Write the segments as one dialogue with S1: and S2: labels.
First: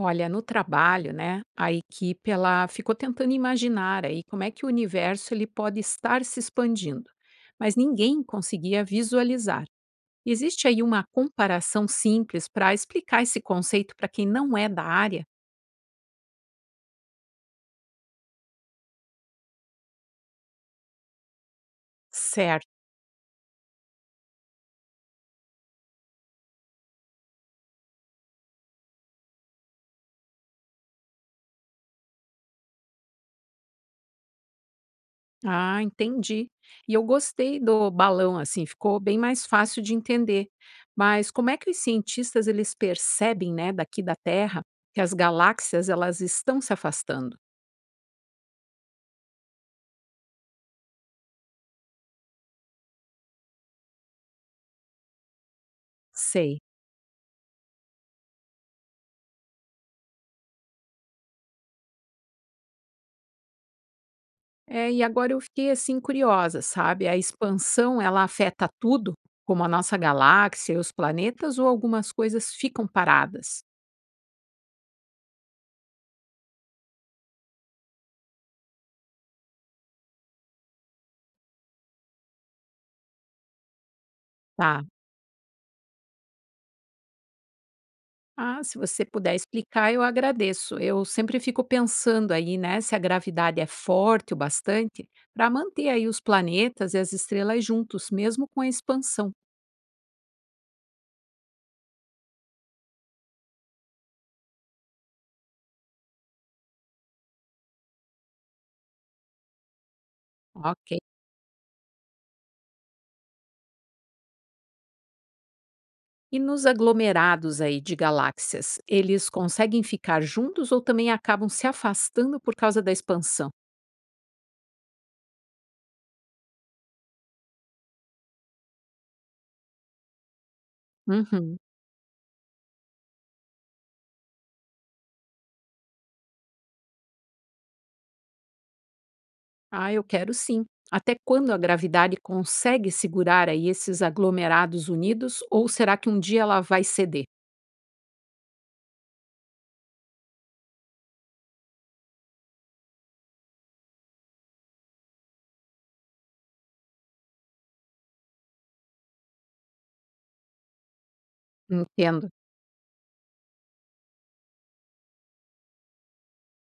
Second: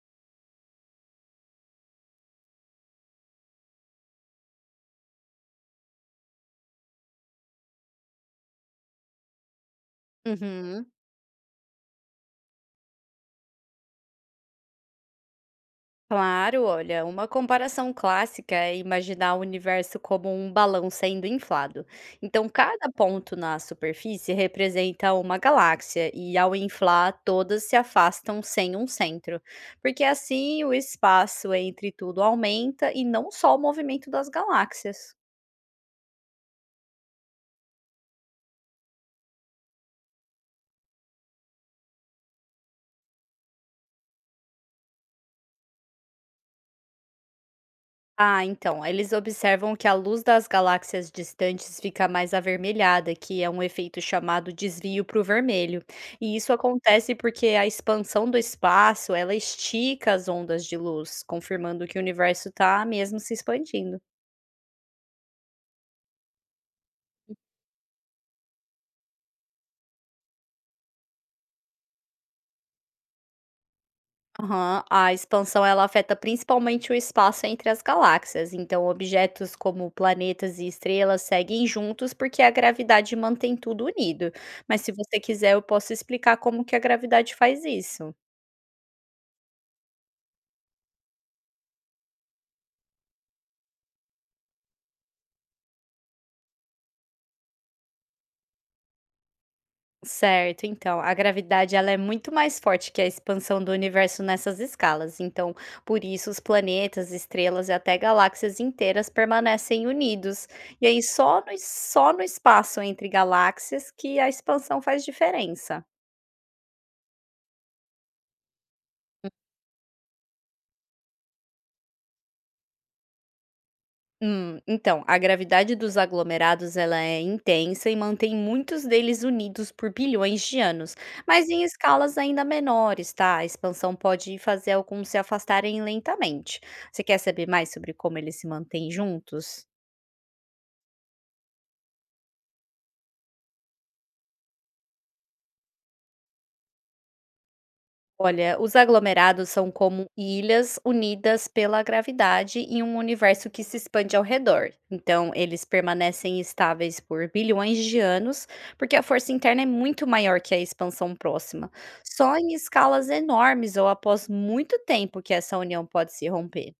S1: Olha, no trabalho, né, a equipe ela ficou tentando imaginar aí como é que o universo ele pode estar se expandindo, mas ninguém conseguia visualizar. Existe aí
S2: Uhum.
S1: uma comparação simples para explicar esse conceito para quem não é da área?
S2: Claro, olha, uma comparação clássica é imaginar o universo como um balão sendo inflado. Então,
S1: Certo.
S2: cada ponto na superfície representa uma galáxia, e ao inflar, todas se afastam sem um centro, porque assim o espaço entre tudo aumenta e não só o movimento das galáxias.
S1: Ah, entendi. E eu gostei do balão assim, ficou bem mais fácil de entender. Mas como é que os cientistas eles percebem, né, daqui da Terra, que as galáxias elas estão se afastando?
S2: Ah, então, eles observam que a luz das galáxias distantes fica mais avermelhada, que é um efeito chamado desvio para o vermelho. E isso
S1: Sei.
S2: acontece porque a expansão do espaço, ela estica as ondas de luz, confirmando que o universo está mesmo se expandindo.
S1: É, e agora eu fiquei assim curiosa, sabe? A expansão ela afeta tudo, como a nossa galáxia e os planetas, ou algumas coisas ficam paradas,
S2: Aham, a expansão ela afeta principalmente o espaço entre as galáxias, então objetos como planetas e estrelas seguem juntos porque a gravidade mantém tudo unido. Mas
S1: tá?
S2: se você quiser, eu posso explicar como que a gravidade faz isso.
S1: Ah, se você puder explicar, eu agradeço. Eu sempre fico pensando aí, né, se a gravidade é forte o bastante para manter aí os planetas e as estrelas juntos, mesmo com a expansão.
S2: Certo, então, a gravidade ela é muito mais forte que a expansão do universo nessas escalas. Então, por isso os planetas, estrelas e até galáxias inteiras permanecem unidos. E
S1: Ok.
S2: aí só no espaço entre galáxias que a expansão faz diferença.
S1: E nos aglomerados aí de galáxias, eles conseguem ficar juntos ou também acabam se afastando por causa da expansão?
S2: Então, a gravidade dos aglomerados ela é intensa e mantém muitos deles unidos por bilhões de anos, mas
S1: Uhum.
S2: em escalas ainda menores, tá? A expansão pode fazer alguns se afastarem lentamente. Você quer saber mais sobre como eles se mantêm juntos?
S1: Ah, eu quero sim. Até quando a gravidade consegue segurar aí esses aglomerados unidos ou será que um dia ela vai ceder?
S2: Olha, os aglomerados são como ilhas unidas pela gravidade em um universo que se expande ao redor. Então, eles permanecem estáveis por bilhões de anos, porque a força interna é muito maior que a expansão próxima.
S1: Entendo.
S2: Só em escalas enormes ou após muito tempo que essa união pode se romper.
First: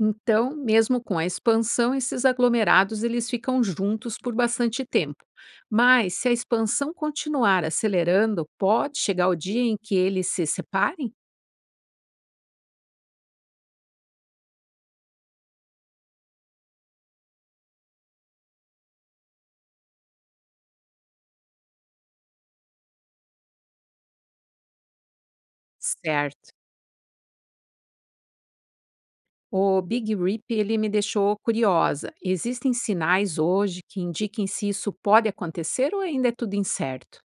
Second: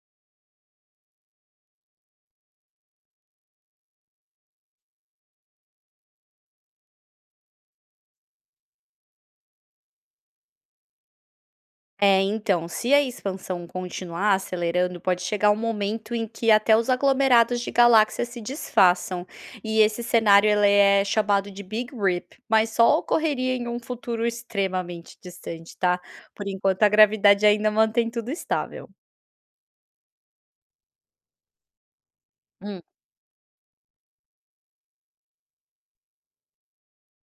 S1: Então, mesmo com a expansão, esses aglomerados eles ficam juntos por bastante tempo. Mas se a expansão continuar acelerando, pode chegar o dia em que eles se separem?
S2: É, então, se a expansão continuar acelerando, pode chegar um momento em que até os aglomerados de galáxias se desfaçam. E esse cenário ele é chamado de Big Rip, mas só ocorreria em um futuro extremamente distante, tá? Por
S1: Certo.
S2: enquanto, a gravidade ainda mantém tudo estável.
S1: O Big Rip ele me deixou curiosa. Existem sinais hoje que indiquem se isso pode acontecer ou ainda é tudo incerto?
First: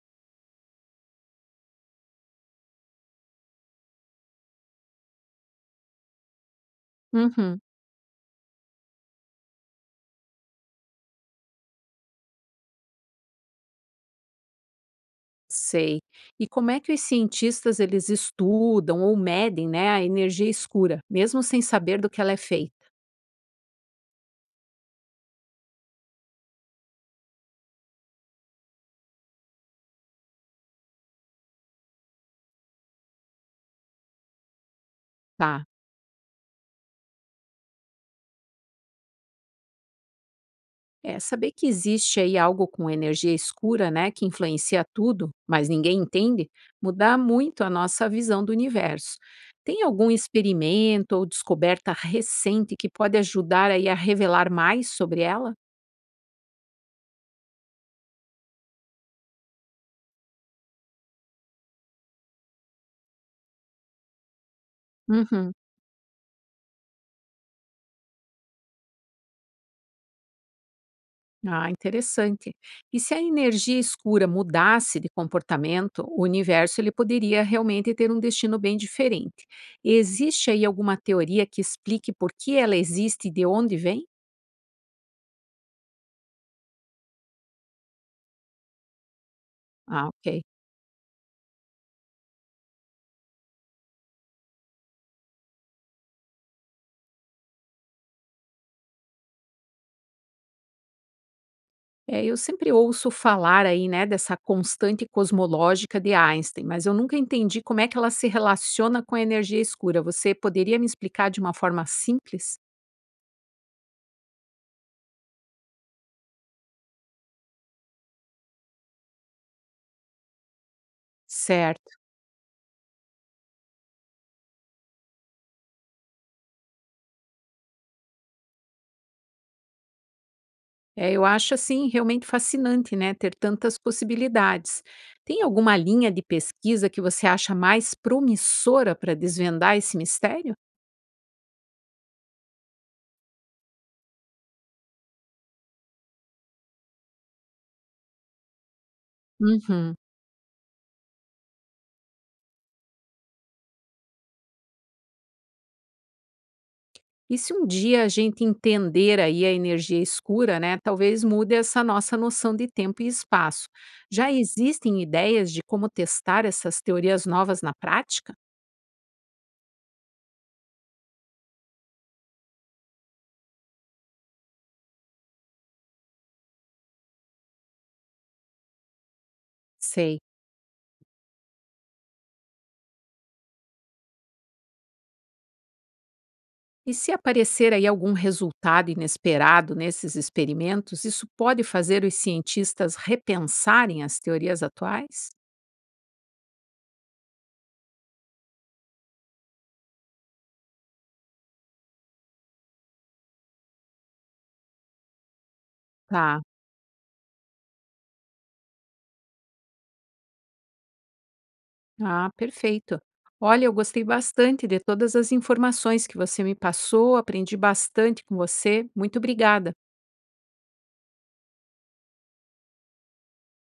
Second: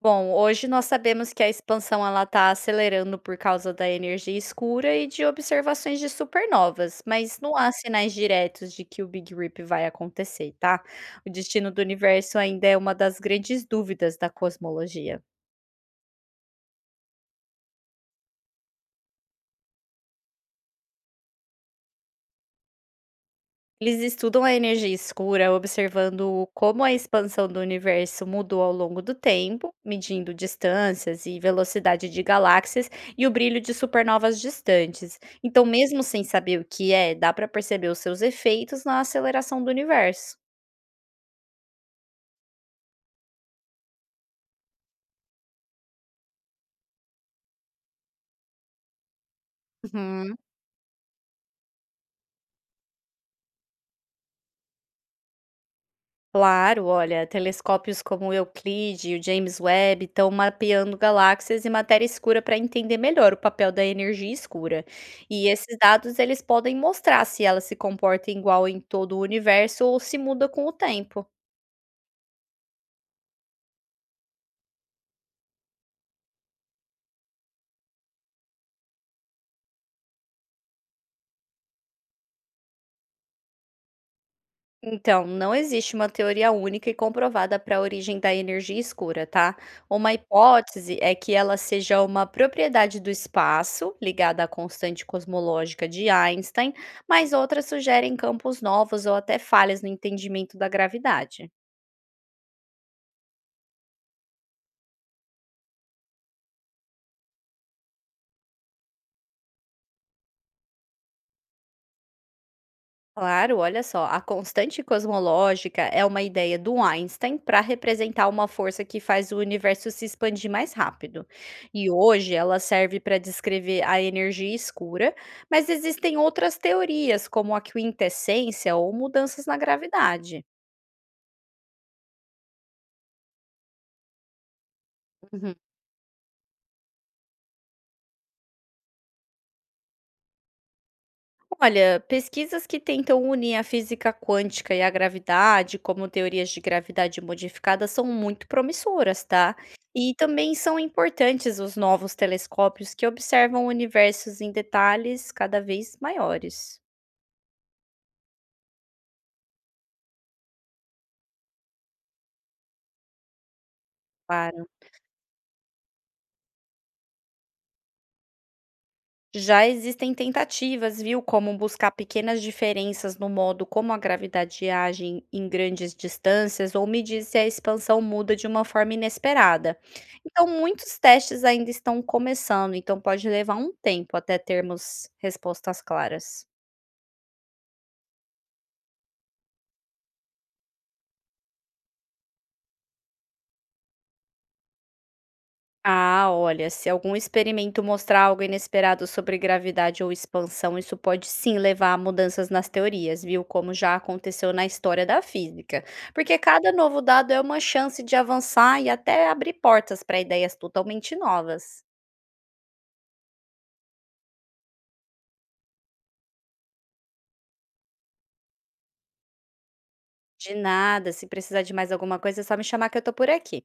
S2: Bom, hoje nós sabemos que a expansão ela está acelerando por causa da energia escura e de observações de supernovas, mas não
S1: Uhum.
S2: há sinais diretos de que o Big Rip vai acontecer, tá? O destino do universo ainda é uma das grandes dúvidas da cosmologia.
S1: Sei. E como é que os cientistas eles estudam ou medem, né, a energia escura, mesmo sem saber do que ela é feita?
S2: Eles estudam a energia escura observando como a expansão do universo mudou ao longo do tempo, medindo distâncias e velocidade de galáxias e o brilho de supernovas distantes. Então,
S1: Tá.
S2: mesmo sem saber o que é, dá para perceber os seus efeitos na aceleração do universo.
S1: É saber que existe aí algo com energia escura, né, que influencia tudo, mas ninguém entende, muda muito a nossa visão do universo. Tem algum
S2: Uhum.
S1: experimento ou descoberta recente que pode ajudar aí a revelar mais sobre ela?
S2: Claro, olha, telescópios como o Euclide e o James Webb estão mapeando galáxias e matéria escura para entender melhor o papel da energia escura. E
S1: Uhum.
S2: esses dados eles podem mostrar se ela se comporta igual em todo o universo ou se muda com o tempo.
S1: Ah, interessante. E se a energia escura mudasse de comportamento, o universo ele poderia realmente ter um destino bem diferente. Existe aí alguma teoria que explique por que ela existe e de onde vem?
S2: Então, não existe uma teoria única e comprovada para a origem da energia escura, tá?
S1: Ah,
S2: Uma
S1: ok.
S2: hipótese é que ela seja uma propriedade do espaço, ligada à constante cosmológica de Einstein, mas outras sugerem campos novos ou até falhas no entendimento da gravidade.
S1: É, eu sempre ouço falar aí, né, dessa constante cosmológica de Einstein, mas eu nunca entendi como é que ela se relaciona com a energia escura. Você poderia me explicar de uma forma simples?
S2: Claro, olha só, a constante cosmológica é uma ideia do Einstein para representar uma força que faz o universo se expandir mais rápido. E
S1: Certo.
S2: hoje ela serve para descrever a energia escura, mas existem outras teorias, como a quintessência ou mudanças na gravidade.
S1: É, eu acho assim realmente fascinante, né, ter tantas possibilidades. Tem alguma linha de pesquisa que você acha mais promissora para desvendar esse mistério?
S2: Olha, pesquisas que tentam unir a física quântica e a gravidade, como teorias de gravidade modificada, são muito promissoras, tá?
S1: Uhum.
S2: E também são importantes os novos telescópios que observam universos em detalhes cada vez maiores.
S1: E se um dia a gente entender aí a energia escura, né, talvez mude essa nossa noção de tempo e espaço. Já
S2: Claro.
S1: existem ideias de como testar essas teorias novas na prática?
S2: Já existem tentativas, viu, como buscar pequenas diferenças no modo como a gravidade age em grandes distâncias ou medir se a expansão muda de uma forma inesperada.
S1: Sei.
S2: Então, muitos testes ainda estão começando, então pode levar um tempo até termos respostas claras.
S1: E se aparecer aí algum resultado inesperado nesses experimentos, isso pode fazer os cientistas repensarem as teorias atuais?
S2: Ah, olha, se algum experimento mostrar algo inesperado sobre gravidade ou expansão, isso pode sim levar a mudanças nas teorias, viu? Como já aconteceu na história da física. Porque
S1: Tá.
S2: cada novo dado é uma chance de avançar e até abrir portas para ideias totalmente novas.
S1: Ah, perfeito. Olha, eu gostei bastante de todas as informações que você me passou, aprendi bastante com você. Muito obrigada.
S2: De nada, se precisar de mais alguma coisa, é só me chamar que eu tô por aqui.